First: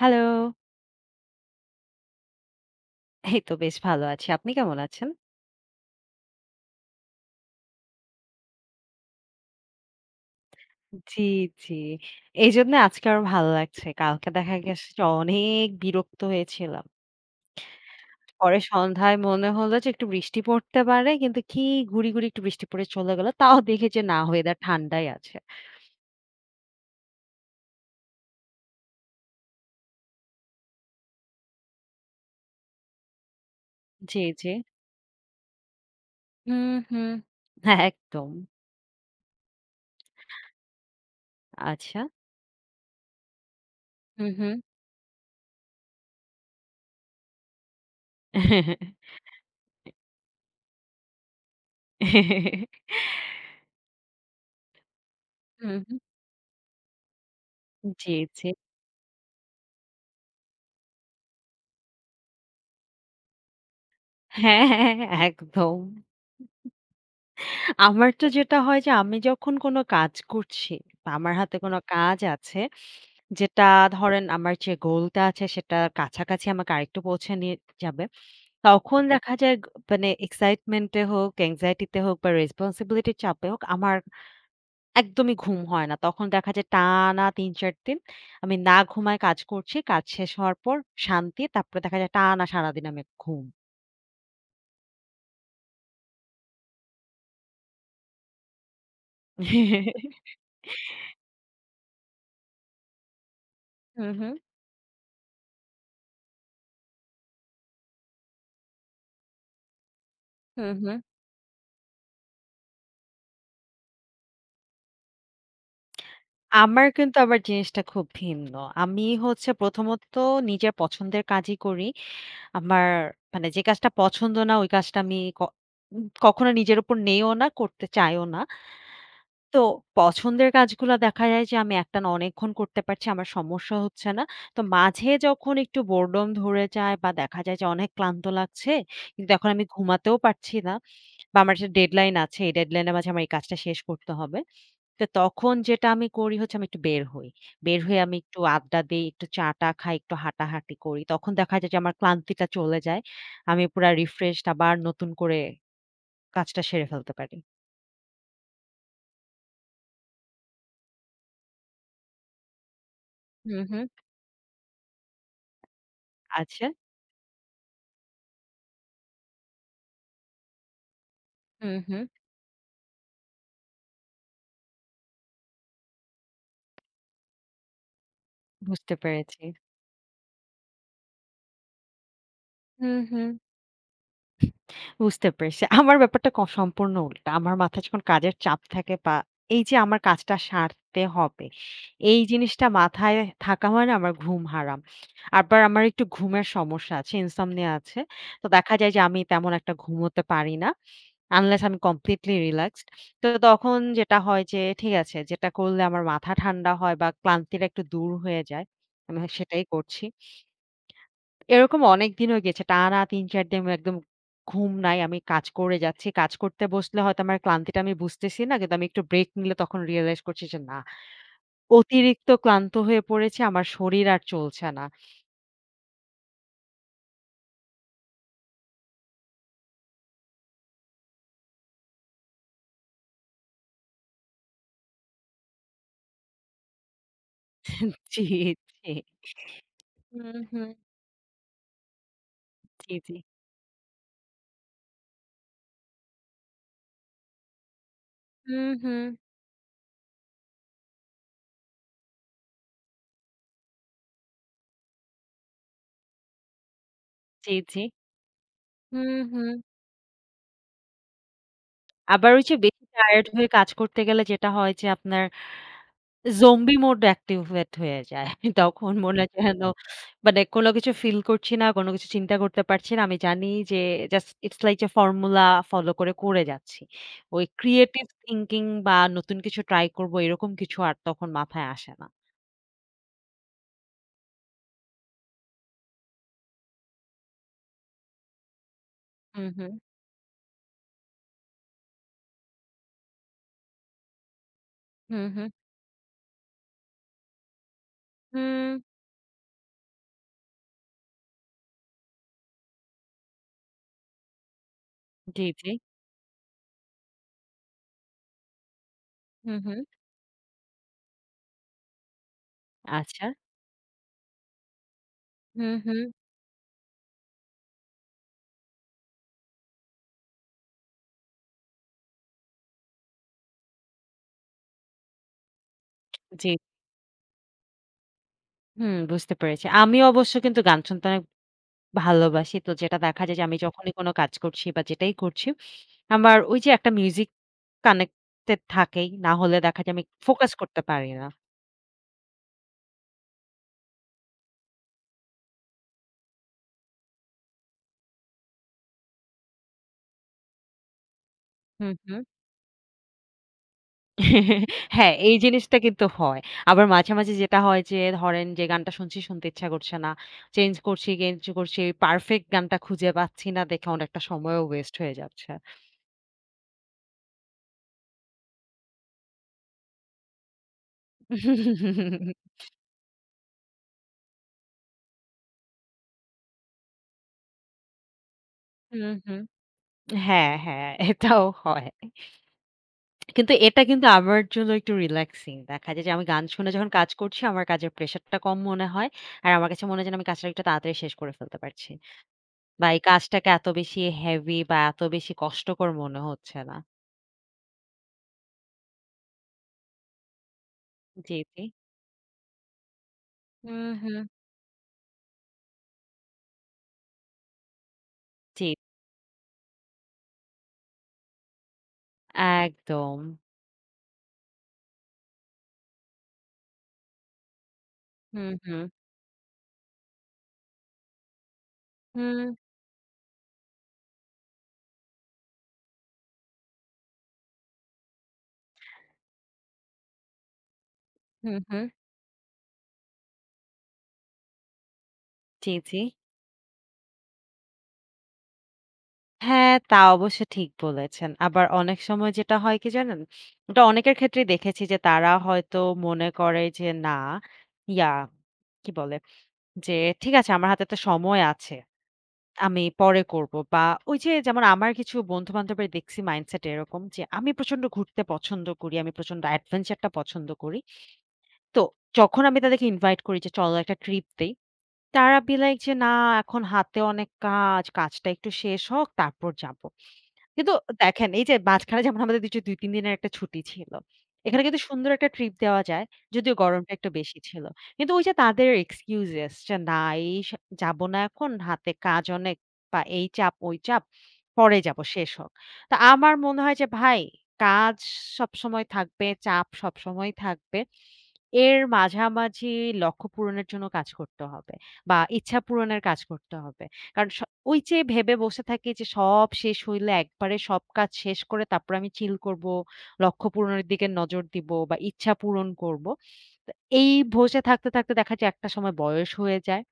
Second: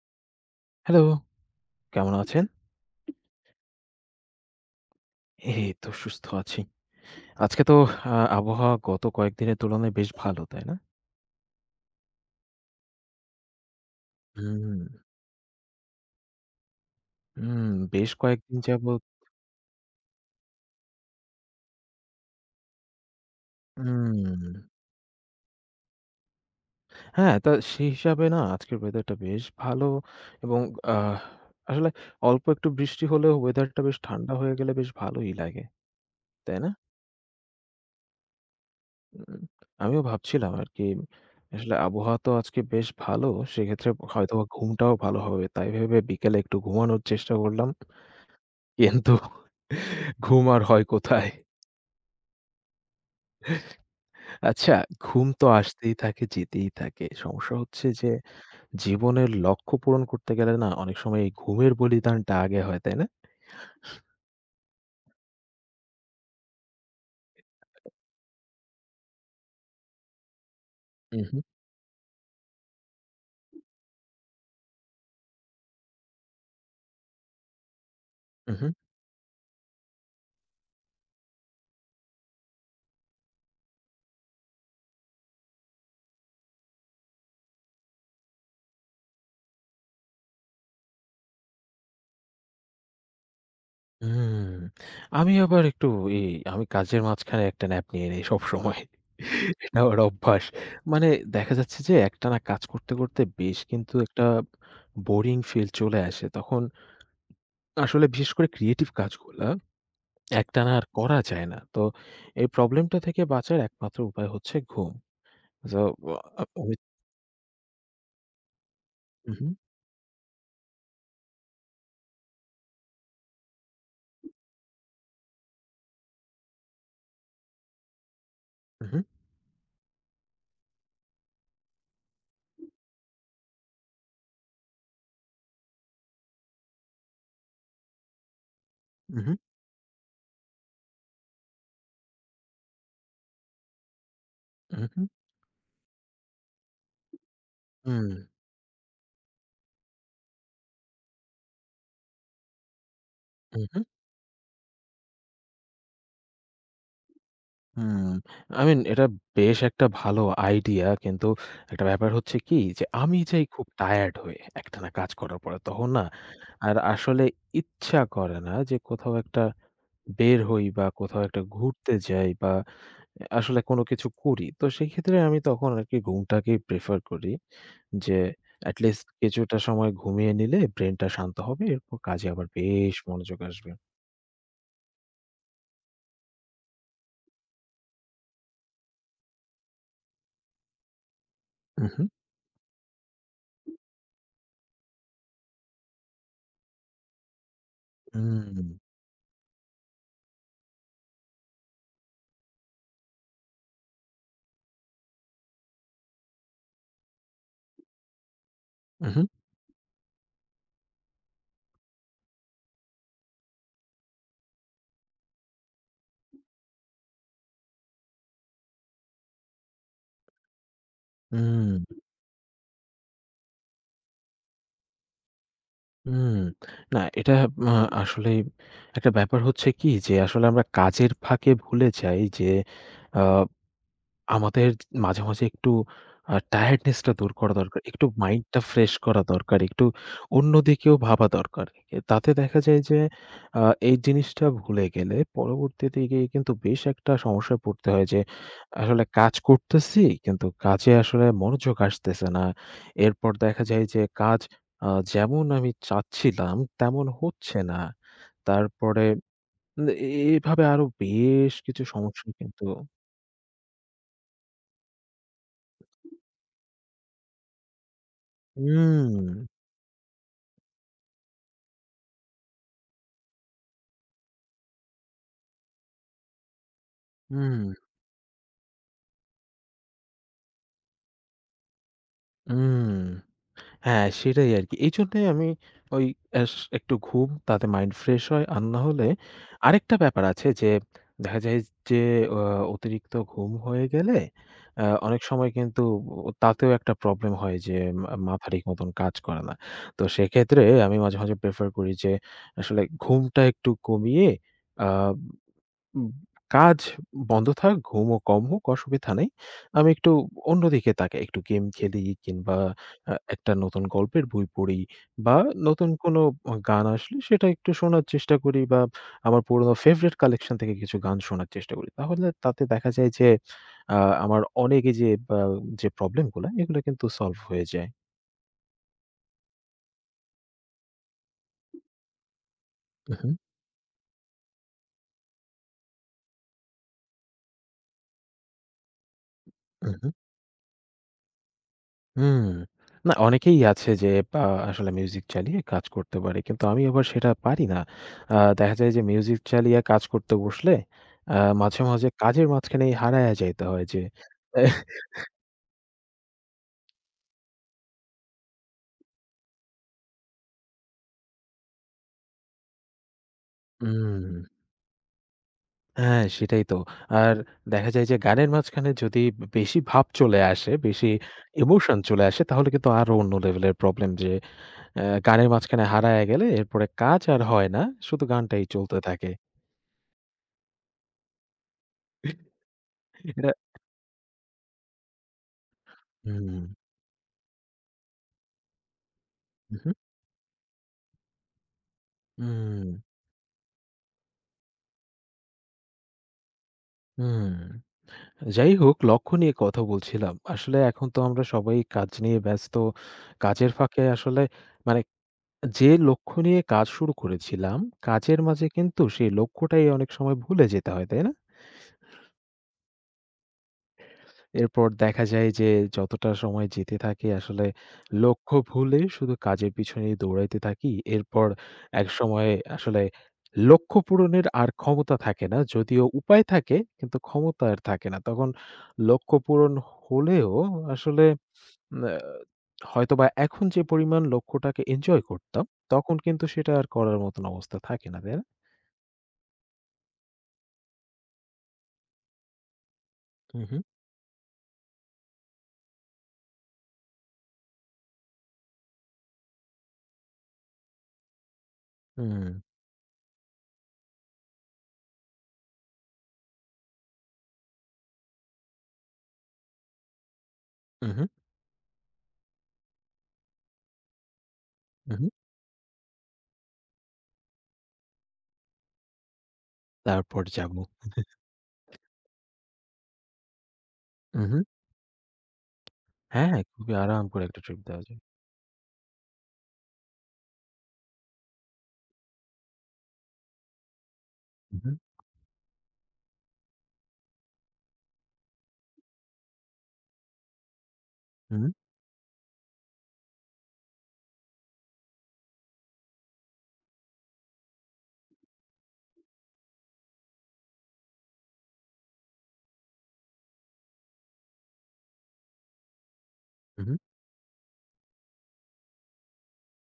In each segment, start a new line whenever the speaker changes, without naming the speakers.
Hello.
Hello, কেমন আছেন?
এই তো বেশ ভালো আছি। আপনি কেমন আছেন?
এই তো সুস্থ আছি। আজকে তো আবহাওয়া গত কয়েকদিনের তুলনায় বেশ ভালো, তাই না?
জি, জি। এইজন্য আজকে আরো ভালো লাগছে। কালকে দেখা
হুম,
গেছে যে অনেক বিরক্ত হয়েছিলাম।
হুম, বেশ কয়েকদিন
পরে
যাবৎ।
সন্ধ্যায় মনে হলো যে একটু বৃষ্টি পড়তে পারে। কিন্তু কি ঘুরি, ঘুরি একটু বৃষ্টি পড়ে চলে গেল। তাও দেখি যে না,
হুম,
ওয়েদার ঠান্ডাই আছে।
হ্যাঁ, তা সেই হিসাবে না আজকের ওয়েদারটা বেশ ভালো এবং আহ আসলে অল্প একটু বৃষ্টি হলেও ওয়েদারটা বেশ
জি,
ঠান্ডা
জি।
হয়ে গেলে বেশ ভালোই লাগে, তাই
হুম,
না?
হুম। হ্যাঁ, একদম।
উম আমিও ভাবছিলাম আরকি আসলে
আচ্ছা।
আবহাওয়া তো আজকে বেশ ভালো, সেক্ষেত্রে
হুম,
হয়তোবা
হুম।
ঘুমটাও ভালো হবে। তাই ভেবে বিকেলে একটু ঘুমানোর চেষ্টা করলাম। কিন্তু ঘুম আর হয় কোথায়? আচ্ছা, ঘুম তো
হুম,
আসতেই
হুম।
থাকে, যেতেই থাকে। সমস্যা হচ্ছে যে
জি, জি।
জীবনের লক্ষ্য পূরণ করতে গেলে না অনেক সময় এই ঘুমের বলিদানটা আগে হয়, তাই না?
হ্যাঁ, হ্যাঁ, হ্যাঁ, একদম। আমার তো যেটা হয় যে আমি যখন কোনো কাজ করছি বা আমার
উহু,
হাতে কোনো কাজ আছে যেটা, ধরেন আমার যে গোলটা আছে সেটা কাছাকাছি আমাকে আরেকটু পৌঁছে নিয়ে যাবে,
উহু।
তখন দেখা যায় মানে এক্সাইটমেন্টে হোক, অ্যাংজাইটিতে হোক বা রেসপন্সিবিলিটির চাপে হোক, আমার একদমই ঘুম হয় না। তখন দেখা যায় টানা তিন চার দিন আমি না ঘুমায় কাজ করছি। কাজ শেষ হওয়ার পর শান্তি, তারপরে দেখা যায় টানা সারাদিন আমি ঘুম।
হুম, আমি আবার একটু এই আমি কাজের মাঝখানে একটা ন্যাপ নিয়ে নেই সবসময়। এটা আমার অভ্যাস। মানে দেখা যাচ্ছে যে একটানা কাজ করতে, করতে বেশ কিন্তু
হুম,
একটা
হুম,
বোরিং ফিল চলে আসে। তখন আসলে বিশেষ করে ক্রিয়েটিভ কাজগুলা একটানা
হুম,
আর
হুম।
করা যায় না। তো এই প্রবলেমটা থেকে বাঁচার একমাত্র উপায় হচ্ছে ঘুম। সো আমি।
আমার কিন্তু আবার জিনিসটা খুব ভিন্ন। আমি হচ্ছে
উহু,
প্রথমত নিজের পছন্দের কাজই করি। আমার মানে যে কাজটা পছন্দ না, ওই কাজটা আমি ক উম কখনো নিজের উপর নেইও না, করতে চাইও না।
উহু,
তো পছন্দের কাজগুলা দেখা যায় যে আমি একটানা অনেকক্ষণ করতে পারছি, আমার সমস্যা হচ্ছে না। তো মাঝে যখন একটু বোরডম ধরে যায় বা দেখা যায় যে অনেক ক্লান্ত লাগছে, কিন্তু
উহু,
এখন আমি ঘুমাতেও পারছি না, বা আমার একটা ডেডলাইন আছে, এই ডেডলাইনের মাঝে আমার এই কাজটা শেষ করতে হবে, তো
উহু,
তখন যেটা আমি করি হচ্ছে আমি একটু বের হই। বের হয়ে
হুম,
আমি একটু আড্ডা দেই, একটু চা-টা খাই, একটু হাঁটাহাঁটি করি। তখন দেখা যায় যে আমার ক্লান্তিটা চলে যায়। আমি
উহু,
পুরা রিফ্রেশড, আবার নতুন করে কাজটা সেরে ফেলতে পারি।
হুম। আই মিন, এটা বেশ একটা ভালো আইডিয়া। কিন্তু একটা ব্যাপার হচ্ছে কি যে আমি যাই
হুম,
খুব
হুম।
টায়ার্ড হয়ে একটানা কাজ করার পরে। তখন না
আচ্ছা।
আর আসলে ইচ্ছা করে না যে কোথাও একটা বের হই বা কোথাও একটা
হুম,
ঘুরতে
হুম।
যাই বা আসলে কোনো কিছু করি। তো সেক্ষেত্রে আমি তখন আরকি ঘুমটাকেই প্রেফার করি। যে
বুঝতে
এটলিস্ট
পেরেছি।
কিছুটা সময় ঘুমিয়ে নিলে ব্রেইনটা শান্ত হবে। এরপর কাজে আবার বেশ
হুম, হুম।
মনোযোগ আসবে।
বুঝতে পেরেছি। আমার ব্যাপারটা সম্পূর্ণ উল্টা। আমার মাথায় যখন কাজের চাপ থাকে বা এই যে আমার কাজটা সারতে হবে,
উহু,
এই জিনিসটা মাথায় থাকা মানে আমার ঘুম হারাম। আবার আমার একটু ঘুমের সমস্যা আছে, ইনসমনিয়া আছে। তো
উম,
দেখা যায় যে আমি তেমন একটা ঘুমোতে পারি না। আনলেস আমি কমপ্লিটলি রিল্যাক্সড। তো তখন যেটা হয় যে ঠিক আছে, যেটা করলে আমার মাথা ঠান্ডা হয় বা ক্লান্তিটা একটু দূর হয়ে যায়, আমি
উহু,
সেটাই করছি। এরকম অনেকদিন হয়ে গেছে। টানা ৩-৪ দিন একদম ঘুম নাই। আমি কাজ করে যাচ্ছি। কাজ করতে বসলে হয়তো আমার ক্লান্তিটা আমি বুঝতেছি না। কিন্তু আমি একটু ব্রেক নিলে তখন রিয়ালাইজ করছি যে না,
উম,
অতিরিক্ত ক্লান্ত হয়ে পড়েছি। আমার শরীর আর চলছে না।
উম। না, এটা আ আসলেই একটা ব্যাপার হচ্ছে কি যে আসলে আমরা কাজের ফাঁকে ভুলে যাই যে আ আমাদের মাঝে, মাঝে একটু টায়ার্ডনেস টা দূর করা দরকার। একটু
জি,
মাইন্ডটা
জি।
ফ্রেশ করা দরকার। একটু
হুম, হুম।
অন্যদিকেও ভাবা দরকার। এ তাতে দেখা যায়
জি,
যে
জি।
আ এই জিনিসটা ভুলে গেলে পরবর্তীতে গিয়ে কিন্তু বেশ একটা সমস্যায় পড়তে হয় যে
হুম,
আসলে
হুম।
কাজ করতেছি কিন্তু কাজে আসলে মনোযোগ আসতেছে না। এরপর দেখা যায় যে কাজ যেমন আমি চাচ্ছিলাম তেমন
জি,
হচ্ছে না।
জি।
তারপরে
হুম, হুম।
উম, এ এভাবে আরো বেশ কিছু সমস্যা
আবার ওই যে
কিন্তু।
বেশি টায়ার্ড হয়ে কাজ করতে গেলে যেটা হয় যে আপনার জম্বি মোড অ্যাক্টিভেট হয়ে যায়। তখন
হুম।
মনে হয় যেন, মানে কোনো কিছু ফিল করছি না, কোনো কিছু চিন্তা করতে পারছি না। আমি জানি যে জাস্ট ইটস লাইক যে ফর্মুলা ফলো করে, করে যাচ্ছি। ওই
হুম,
ক্রিয়েটিভ থিংকিং বা নতুন কিছু ট্রাই করব, এরকম কিছু আর তখন মাথায় আসে না।
হুম। হ্যাঁ, সেটাই আরকি। এইজন্যই আমি ওই এস একটু ঘুম তাতে মাইন্ড ফ্রেশ হয়। আর না হলে
হুম, হুম।
আরেকটা ব্যাপার আছে যে দেখা যায় যে অ অতিরিক্ত ঘুম হয়ে গেলে অনেক
হুম, হুম।
সময় কিন্তু ও তাতেও একটা প্রবলেম হয় যে মাথা ঠিক
হুম।
মতন কাজ করে না। তো সেক্ষেত্রে আমি মাঝে, মাঝে প্রেফার করি যে আসলে ঘুমটা একটু কমিয়ে আ
জি, জি।
উম কাজ বন্ধ থাক, ঘুমও কম হোক, অসুবিধা নেই।
হুম, হুম।
আমি একটু অন্যদিকে তাকাই। একটু গেম খেলি কিংবা
আচ্ছা।
একটা নতুন গল্পের বই পড়ি বা
হুম,
নতুন
হুম।
কোনো গান আসলে সেটা একটু শোনার চেষ্টা করি বা আমার পুরনো ফেভারিট কালেকশন থেকে কিছু গান শোনার চেষ্টা করি। তাহলে তাতে দেখা যায় যে আ আমার অনেক এই যে বা যে প্রবলেমগুলা
জি।
এগুলো কিন্তু সলভ হয়ে যায়।
হুম, বুঝতে পেরেছি। আমি অবশ্য কিন্তু গান শুনতে অনেক ভালোবাসি। তো যেটা দেখা
উহু,
যায় যে আমি যখনই কোনো কাজ করছি বা যেটাই করছি, আমার ওই যে একটা মিউজিক কানেক্টেড থাকেই। না হলে দেখা যায় আমি
উহু।
ফোকাস করতে পারি না।
হুম। না, অনেকেই আছে যে আ আসলে মিউজিক চালিয়ে কাজ করতে পারে। কিন্তু আমি আবার সেটা পারি না। দেখা যায় যে মিউজিক চালিয়ে কাজ করতে বসলে আ মাঝে,
হুম,
মাঝে
হুম।
কাজের মাঝখানেই হারায়া যাইতে হয় যে।
হ্যাঁ, এই জিনিসটা কিন্তু হয়। আবার মাঝে, মাঝে যেটা হয় যে ধরেন যে গানটা শুনছি, শুনতে ইচ্ছা করছে না। চেঞ্জ করছি, চেঞ্জ করছি। পারফেক্ট গানটা খুঁজে পাচ্ছি না
আহ,
দেখে অনেকটা
হুম,
সময়ও ওয়েস্ট হয়ে যাচ্ছে।
হ্যাঁ সেটাই তো। আর দেখা যায় যে গানের মাঝখানে যদি বেশি ভাব চলে আসে, বেশি
হুম,
ইমোশন চলে আসে
হুম।
তাহলে কিন্তু আরো অন্য লেভেলের প্রবলেম যে গানের মাঝখানে হারায়া গেলে এরপরে কাজ আর হয় না। শুধু গানটাই চলতে থাকে।
হ্যাঁ, হ্যাঁ, এটাও হয়।
এটা
কিন্তু এটা কিন্তু আমার জন্য একটু রিল্যাক্সিং। দেখা যায় যে আমি গান
হুম,
শুনে যখন কাজ করছি, আমার কাজের প্রেশারটা কম মনে হয়। আর আমার কাছে
উহু,
মনে হয় যেন আমি কাজটা একটু তাড়াতাড়ি শেষ করে ফেলতে পারছি। বা
হুম।
এই কাজটাকে এত বেশি হেভি বা এত বেশি কষ্টকর মনে হচ্ছে না।
হুম। যাই হোক, লক্ষ্য নিয়ে কথা বলছিলাম। আসলে এখন তো
জি,
আমরা
জি।
সবাই কাজ নিয়ে ব্যস্ত। কাজের
হুম,
ফাঁকে
হুম।
আসলে মানে যে লক্ষ্য নিয়ে কাজ শুরু করেছিলাম, কাজের
জি,
মাঝে কিন্তু সেই লক্ষ্যটাই অনেক সময় ভুলে যেতে হয়, তাই না?
একদম।
এরপর দেখা যায় যে যতটা সময় যেতে থাকে আসলে
হুম,
লক্ষ্য
হুম।
ভুলে শুধু কাজের পিছনেই দৌড়াইতে থাকি। এরপর
হুম,
একসময় আসলে লক্ষ্য পূরণের আর ক্ষমতা থাকে না। যদিও উপায় থাকে কিন্তু ক্ষমতা আর থাকে না। তখন লক্ষ্য পূরণ হলেও আসলে
হুম, হুম।
উম আ হয়তোবা এখন যে পরিমাণ লক্ষ্যটাকে এনজয় করতাম,
জি, জি।
তখন কিন্তু সেটা আর করার মতন অবস্থা থাকে না, তাই না?
হ্যাঁ, তা অবশ্য ঠিক বলেছেন। আবার অনেক সময় যেটা হয় কি জানেন?
হু, হু।
এটা অনেকের ক্ষেত্রেই দেখেছি যে তারা হয়তো মনে করে যে না, ইয়া কি বলে যে ঠিক আছে আমার হাতে একটা সময় আছে,
হুম,
আমি পরে করব। বা ওই যে, যেমন আমার কিছু বন্ধু-বান্ধবের দেখছি মাইন্ডসেট এরকম যে আমি প্রচন্ড ঘুরতে পছন্দ করি, আমি প্রচন্ড অ্যাডভেঞ্চার টা পছন্দ করি।
উহু,
তো যখন আমি তাদেরকে ইনভাইট করি যে চলো একটা ট্রিপ দেই,
উহু।
তারা be like যে, না এখন হাতে অনেক কাজ, কাজটা একটু শেষ হোক তারপর যাব।
তারপর
কিন্তু
যাবো।
দেখেন, এই যে মাঝখানে যেমন আমাদের যে ২-৩ দিনের একটা ছুটি ছিল,
উহু।
এখানে কিন্তু সুন্দর একটা ট্রিপ দেওয়া যায়।
হ্যাঁ,
যদিও
হ্যাঁ,
গরমটা
খুবই
একটু
আরাম
বেশি
করে একটা
ছিল।
ট্রিপ দেওয়া
কিন্তু
যায়।
ওই যে তাদের এক্সকিউজেস যে না, এই স যাব না, এখন হাতে কাজ অনেক, বা এই চাপ ওই চাপ, পরে
উহু,
যাব শেষ হোক। তো আমার মনে হয় যে ভাই, কাজ সবসময় থাকবে, চাপ সবসময় থাকবে।
উহু,
এর মাঝামাঝি লক্ষ্য পূরণের জন্য কাজ করতে হবে বা ইচ্ছা পূরণের কাজ করতে হবে। কারণ স ওই যে ভেবে বসে থাকি যে সব শেষ হইলে একবারে সব কাজ শেষ করে তারপর আমি চিল করব, লক্ষ্য পূরণের দিকে নজর দিব বা ইচ্ছা পূরণ করব। তো
উহু।
এই বসে থাকতে, থাকতে দেখা যায় একটা সময় বয়স হয়ে যায়।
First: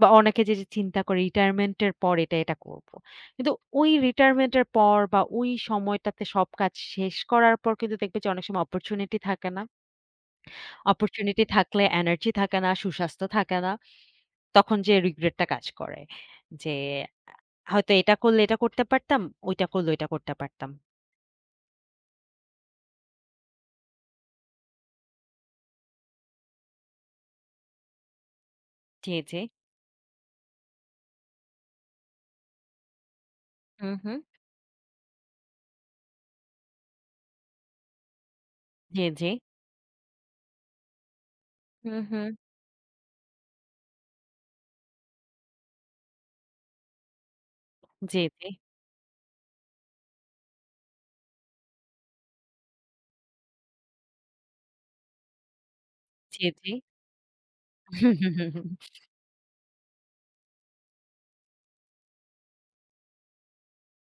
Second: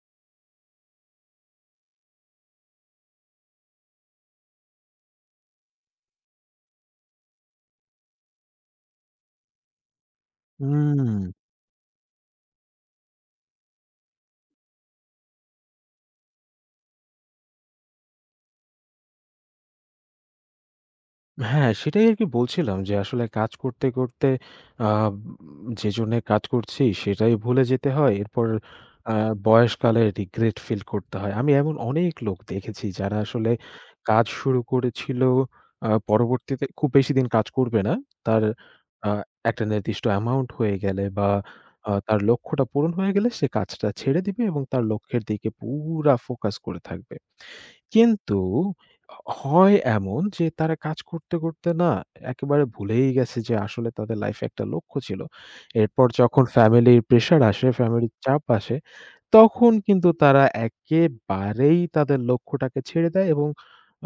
বা অনেকে যে চিন্তা করে রিটায়ারমেন্ট এর পর এটা, এটা করব। কিন্তু ওই রিটায়ারমেন্ট এর পর বা ওই সময়টাতে সব কাজ শেষ করার পর কিন্তু দেখবে যে অনেক সময় অপরচুনিটি থাকে না।
উম
অপরচুনিটি থাকলে এনার্জি থাকে না, সুস্বাস্থ্য থাকে না। তখন যে রিগ্রেট টা কাজ করে, যে আ হয়তো এটা করলে এটা করতে পারতাম, ওইটা করলে ওইটা করতে পারতাম।
হ্যাঁ, সেটাই আরকি বলছিলাম যে আসলে কাজ করতে, করতে আ যেজন্যে কাজ করছি সেটাই ভুলে যেতে হয়। এরপর আ
জি, জি।
বয়সকালে regret ফিল করতে হয়। আমি এমন অনেক লোক দেখেছি যারা আসলে
হু, হু।
কাজ শুরু করেছিল পরবর্তীতে খুব বেশিদিন কাজ করবে না। তার
জি,
আ
জি।
একটা নির্দিষ্ট অ্যামাউন্ট হয়ে গেলে বা
হু,
তার
হু।
লক্ষ্যটা পূরণ হয়ে গেলে সে কাজটা ছেড়ে দিবে এবং তার লক্ষ্যের দিকে পুরা ফোকাস করে থাকবে।
জি,
কিন্তু
জি।
হ হয় এমন যে তারা কাজ করতে, করতে না একেবারে ভুলেই গেছে যে আসলে তাদের লাইফে একটা লক্ষ্য ছিল। এরপর যখন
জি, জি।
ফ্যামিলির প্রেশার আসে, ফ্যামিলির চাপ আসে, তখন কিন্তু তারা একেবারেই তাদের লক্ষ্যটাকে ছেড়ে দেয় এবং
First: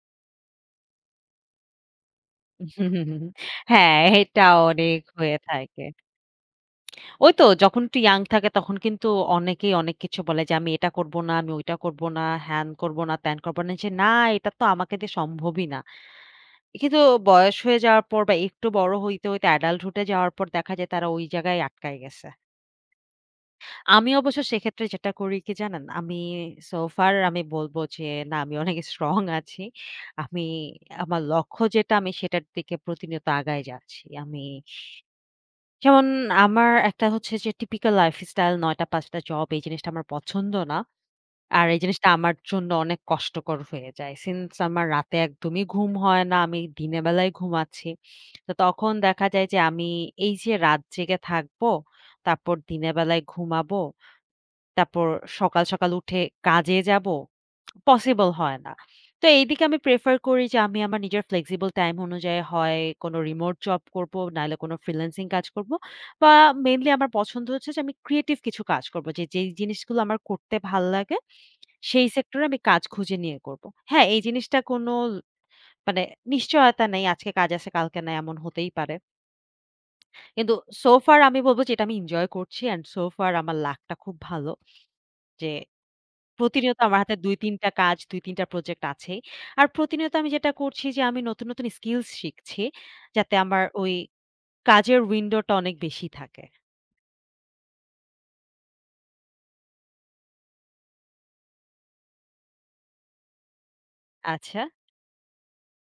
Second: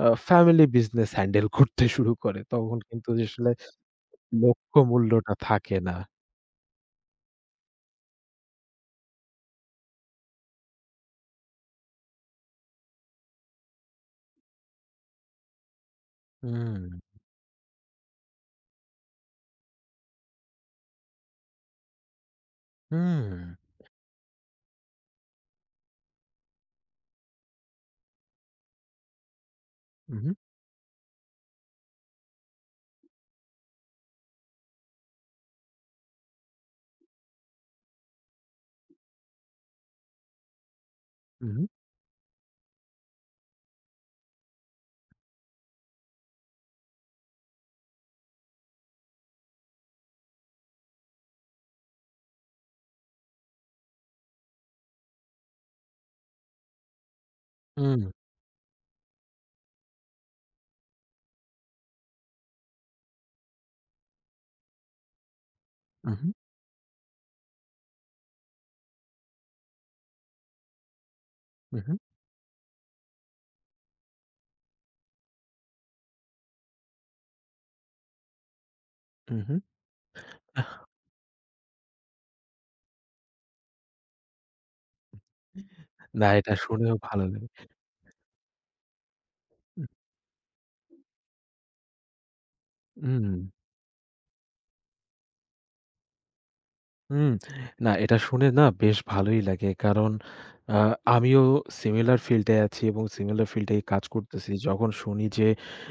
ফ্যামিলি বিজনেস হ্যান্ডেল করতে শুরু করে। তখন কিন্তু যে আসলে
হ্যাঁ, এটা
লক্ষ্য
অনেক
মূল্যটা
হয়ে
থাকে
থাকে।
না।
ওই তো যখন একটু ইয়াং থাকে তখন কিন্তু অনেকেই অনেক কিছু বলে যে, "আমি এটা করব না, আমি ওইটা করব না, হ্যান করব না, ত্যান করব না।" যে না, এটা তো আমাকে দিয়ে সম্ভবই না।
হুম,
কিন্তু বয়স হয়ে যাওয়ার পর বা একটু বড় হইতে, হইতে অ্যাডাল্টহুড এ যাওয়ার পর দেখা যায় তারা ওই জায়গায় আটকায় গেছে।
হুম।
আমি অবশ্য সেক্ষেত্রে যেটা করি কি জানেন? আমি সো ফার আমি বলব যে না, আমি অনেক স্ট্রং আছি।
উহু,
আমি আমার লক্ষ্য যেটা, আমি সেটার দিকে প্রতিনিয়ত আগায় যাচ্ছি। আমি যেমন, আমার একটা হচ্ছে যে টিপিক্যাল লাইফস্টাইল ৯:০০-৫:০০ জব, এই জিনিসটা আমার পছন্দ না। আর
উহু,
এই জিনিসটা আমার জন্য অনেক কষ্টকর হয়ে যায়। সিন্স আমার রাতে একদমই ঘুম হয় না, আমি দিনের বেলায় ঘুমাচ্ছি। তো তখন দেখা যায় যে আমি এই যে রাত জেগে থাকবো, তারপর দিনের বেলায় ঘুমাবো, তারপর সকাল, সকাল উঠে কাজে যাবো,
উম
পসিবল হয় না। তো এইদিকে আমি প্রেফার করি যে আমি আমার নিজের ফ্লেক্সিবল টাইম অনুযায়ী হয় কোনো রিমোট জব করবো, নাহলে কোনো ফ্রিল্যান্সিং কাজ করবো।
উহু,
বা মেইনলি আমার পছন্দ হচ্ছে যে আমি ক্রিয়েটিভ কিছু কাজ করবো। যে যেই জিনিসগুলো আমার করতে ভাল্লাগে
উহু,
সেই সেক্টরে আমি কাজ খুঁজে নিয়ে করব। হ্যাঁ, এই জিনিসটা কোনো, মানে নিশ্চয়তা নেই। আজকে কাজ আছে, কালকে নাই, এমন হতেই পারে।
উহু।
কিন্তু সো ফার আমি বলব যে এটা আমি এনজয় করছি, অ্যান্ড সো ফার আমার লাকটা খুব ভালো যে
না, এটা
প্রতিনিয়ত
শুনেও
আমার হাতে
ভালো লাগে।
২-৩ টা কাজ, ২-৩ টা প্রজেক্ট আছেই। আর প্রতিনিয়ত আমি যেটা করছি যে আমি নতুন, নতুন স্কিলস শিখছি
হুম,
যাতে আমার ওই কাজের উইন্ডোটা অনেক বেশি থাকে।
হুম। না, এটা শুনে না বেশ ভালোই লাগে। কারণ আ আমিও সিমিলার ফিল্ড এ আছি এবং সিমিলার ফিল্ড এই কাজ করতেছি।
আচ্ছা।
যখন শুনি যে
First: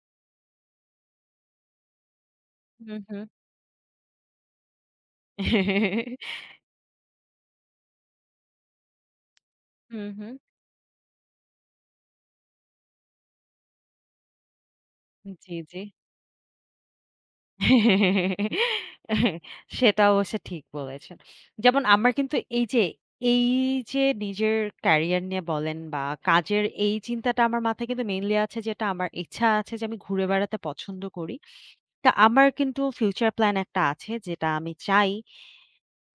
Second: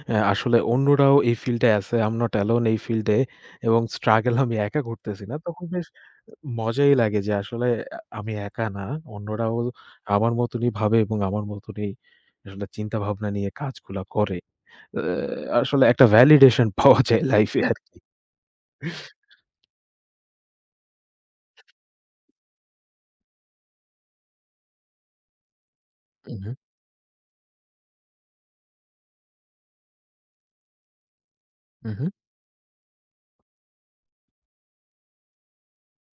আসলে অন্যরাও এই ফিল্ড এ আছে, "I'm not alone" এই
হুম,
ফিল্ড এ
হুম।
এবং স্ট্রাগল আমি একা করতেছি না। তখন বেশ মজাই লাগে যে আসলে আমি একা না। অন্যরাও
হুম,
আমার
হুম।
মতনই ভাবে এবং আমার মতনই আসলে চিন্তাভাবনা নিয়ে কাজগুলা করে।
জি, জি।
আসলে একটা ভ্যালিডেশন পাওয়া যায় লাইফ এ আরকি।
সেটা অবশ্য ঠিক বলেছেন। যেমন আমার কিন্তু এই যে, এই যে নিজের ক্যারিয়ার নিয়ে বলেন বা
উহু,
কাজের, এই চিন্তাটা আমার মাথায় কিন্তু মেইনলি আছে। যেটা আমার ইচ্ছা আছে যে আমি ঘুরে বেড়াতে পছন্দ করি,
উহু,
তা আমার কিন্তু ফিউচার প্ল্যান একটা আছে যেটা আমি চাই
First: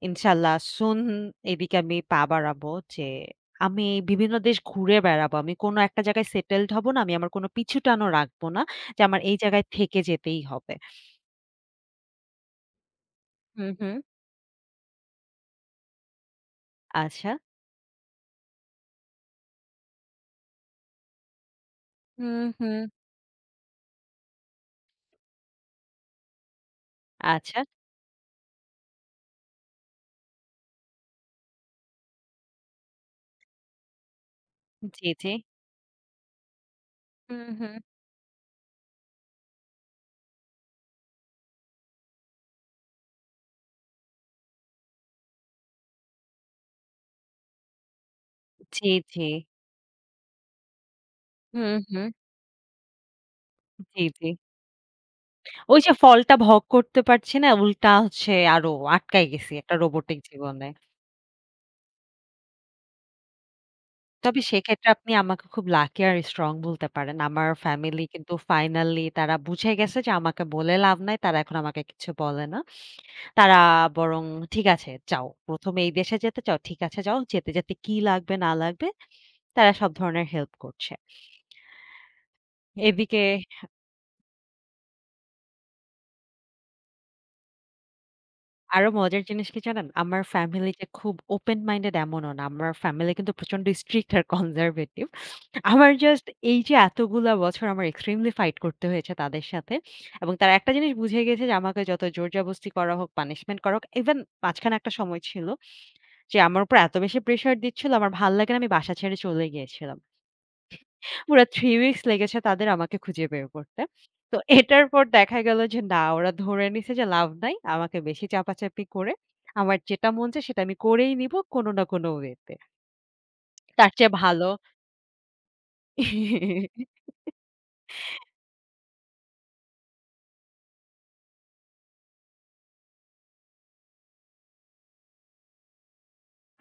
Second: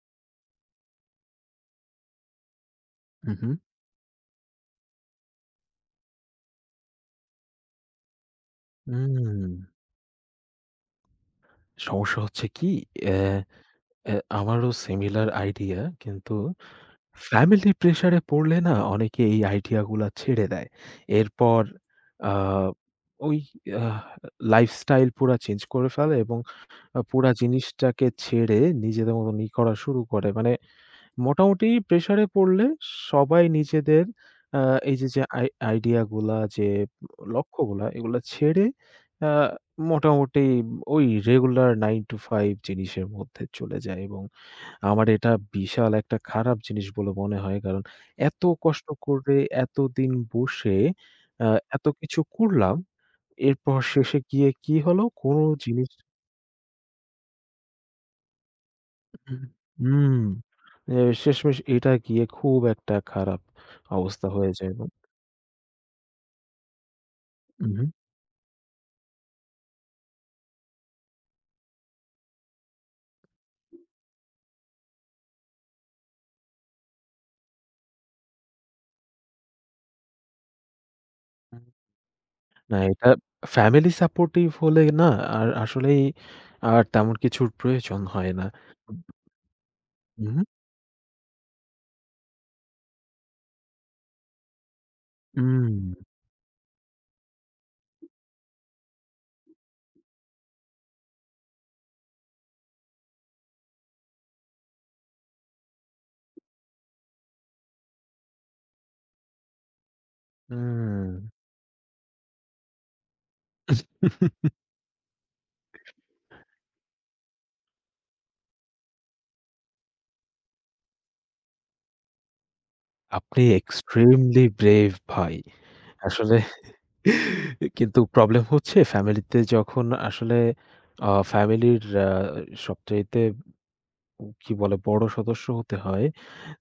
ইনশাল্লাহ সুন এদিকে আমি পা বাড়াবো, যে
উহু।
আমি বিভিন্ন দেশ ঘুরে বেড়াবো। আমি কোনো একটা জায়গায় সেটেলড হব না। আমি আমার কোনো পিছুটানও রাখবো না যে আমার এই
হুম,
জায়গায় থেকে যেতেই হবে।
সমস্যা হচ্ছে কি? অ্যা
হুম, হুম।
অ্যা আমারও সিমিলার আইডিয়া। কিন্তু
আচ্ছা।
ফ্যামিলি প্রেশার এ পড়লে না অনেকে এই আইডিয়া গুলা ছেড়ে দেয়। এরপর আ
হুম, হুম।
ওই আহ লাইফস্টাইল পুরা চেঞ্জ করে ফেলে এবং পুরা
আচ্ছা।
জিনিসটাকে ছেড়ে নিজেদের মতনই করা শুরু করে। মানে মোটামুটি প্রেশারে পড়লে সবাই নিজেদের আ এই যে,
জি,
যে
জি।
আইডিয়া গুলা যে
হুম, হুম।
লক্ষ্যগুলা এগুলা ছেড়ে আ মোটামুটি ওই রেগুলার 9 to 5 জিনিসের মধ্যে চলে যায় এবং আমার এটা বিশাল একটা খারাপ জিনিস বলে মনে হয়। কারণ এত কষ্ট
জি, জি।
করে এতদিন বসে আ
হুম,
এত
হুম।
কিছু করলাম। এরপর
জি,
শেষে
জি।
গিয়ে কি হলো? কোনো
ওই
জিনিস
যে ফলটা ভোগ করতে পারছি না, উল্টা হচ্ছে আরো আটকায়
হু,
গেছি একটা
হুম।
রোবটিক জীবনে।
এ শেষমেশ এটা গিয়ে খুব একটা খারাপ অবস্থা
তবে
হয়ে যায় এবং
সেক্ষেত্রে আপনি আমাকে খুব লাকি আর স্ট্রং বলতে পারেন। আমার
উম হুম।
ফ্যামিলি কিন্তু ফাইনালি তারা বুঝে গেছে যে আমাকে বলে লাভ নাই। তারা এখন আমাকে কিছু বলে না। তারা বরং, ঠিক আছে যাও। ১ম এই দেশে যেতে চাও? ঠিক আছে যাও। যেতে, যেতে কি লাগবে না লাগবে, তারা সব ধরনের হেল্প করছে।
না, এটা
এদিকে
ফ্যামিলি সাপোর্টিভ হলে না আর আসলেই আর তেমন কিছুর প্রয়োজন হয় না।
আরো মজার জিনিস কি জানেন? আমার
উম হুম।
ফ্যামিলিতে খুব ওপেন মাইন্ডেড এমনও না। আমার ফ্যামিলি কিন্তু প্রচন্ড স্ট্রিক্ট আর কনজারভেটিভ। আমার
উম
জাস্ট এই যে, এতগুলা বছর আমার এক্সট্রিমলি ফাইট করতে হয়েছে তাদের সাথে, এবং তারা একটা জিনিস বুঝে গেছে যে আমাকে যত জোর-জবরদস্তি করা হোক, পানিশমেন্ট করা হোক, ইভেন মাঝখানে একটা সময় ছিল যে আমার উপর এত বেশি প্রেশার দিচ্ছিল আমার ভাল লাগে না, আমি বাসা ছেড়ে চলে গিয়েছিলাম।
উম
পুরা ৩ উইকস লেগেছে তাদের আমাকে খুঁজে বের করতে। তো এটার পর দেখা গেল যে না, ওরা ধরে নিছে যে লাভ নাই। আমাকে বেশি চাপাচাপি করে, আমার যেটা মন চায় সেটা আমি করেই নিব কোনো না কোনো ওয়েতে।
আপনি
তার চেয়ে
এক্সট্রিমলি
ভালো
ব্রেভ ভাই। আসলে কিন্তু প্রবলেম হচ্ছে ফ্যামিলিতে যখন আসলে ফ্যামিলির আ সবচাইতে কি বলে বড় সদস্য হতে হয়,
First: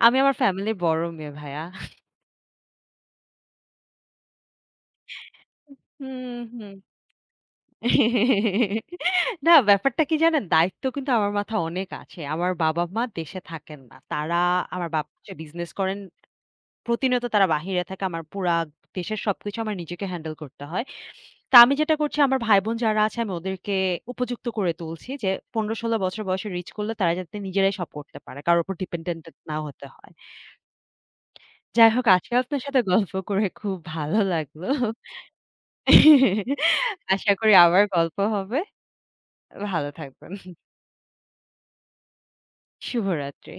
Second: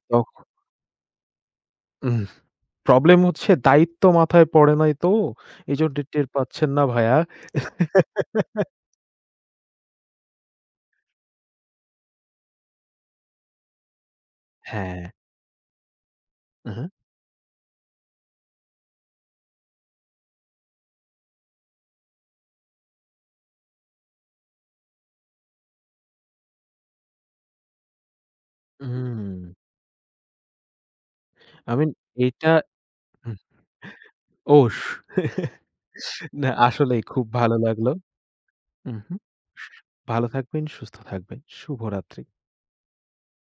আমি আমার
তখন
ফ্যামিলির বড় মেয়ে ভাইয়া।
উম প্রবলেম হচ্ছে দায়িত্ব মাথায় পড়ে নাই তো। এজন্য টের
হুম,
পাচ্ছেন
হুম।
না ভায়া। হ্যাঁ।
না, ব্যাপারটা কি জানেন? দায়িত্ব কিন্তু আমার মাথায় অনেক আছে। আমার বাবা-মা দেশে থাকেন না। তারা, আমার বাবা হচ্ছে বিজনেস করেন।
আ হা।
প্রতিনিয়ত তারা বাহিরে থাকে। আমার পুরা দেশের সবকিছু আমার নিজেকে হ্যান্ডেল করতে হয়। তা আমি যেটা করছি, আমার ভাই-বোন যারা আছে আমি ওদেরকে উপযুক্ত করে তুলছি যে ১৫-১৬ বছর বয়সে রিচ করলে তারা যাতে নিজেরাই সব করতে পারে, কারোর উপর ডিপেন্ডেন্ট
উম
না হতে হয়।
I mean
যাই হোক, আজকে
এইটা
আপনার সাথে গল্প
হুম।
করে খুব ভালো লাগলো।
ওস না, আসলেই খুব
আশা করি
ভালো
আবার
লাগলো।
গল্প হবে।
উহু।
ভালো
ভালো
থাকবেন।
থাকবেন, সুস্থ থাকবেন। শুভরাত্রি।
শুভরাত্রি।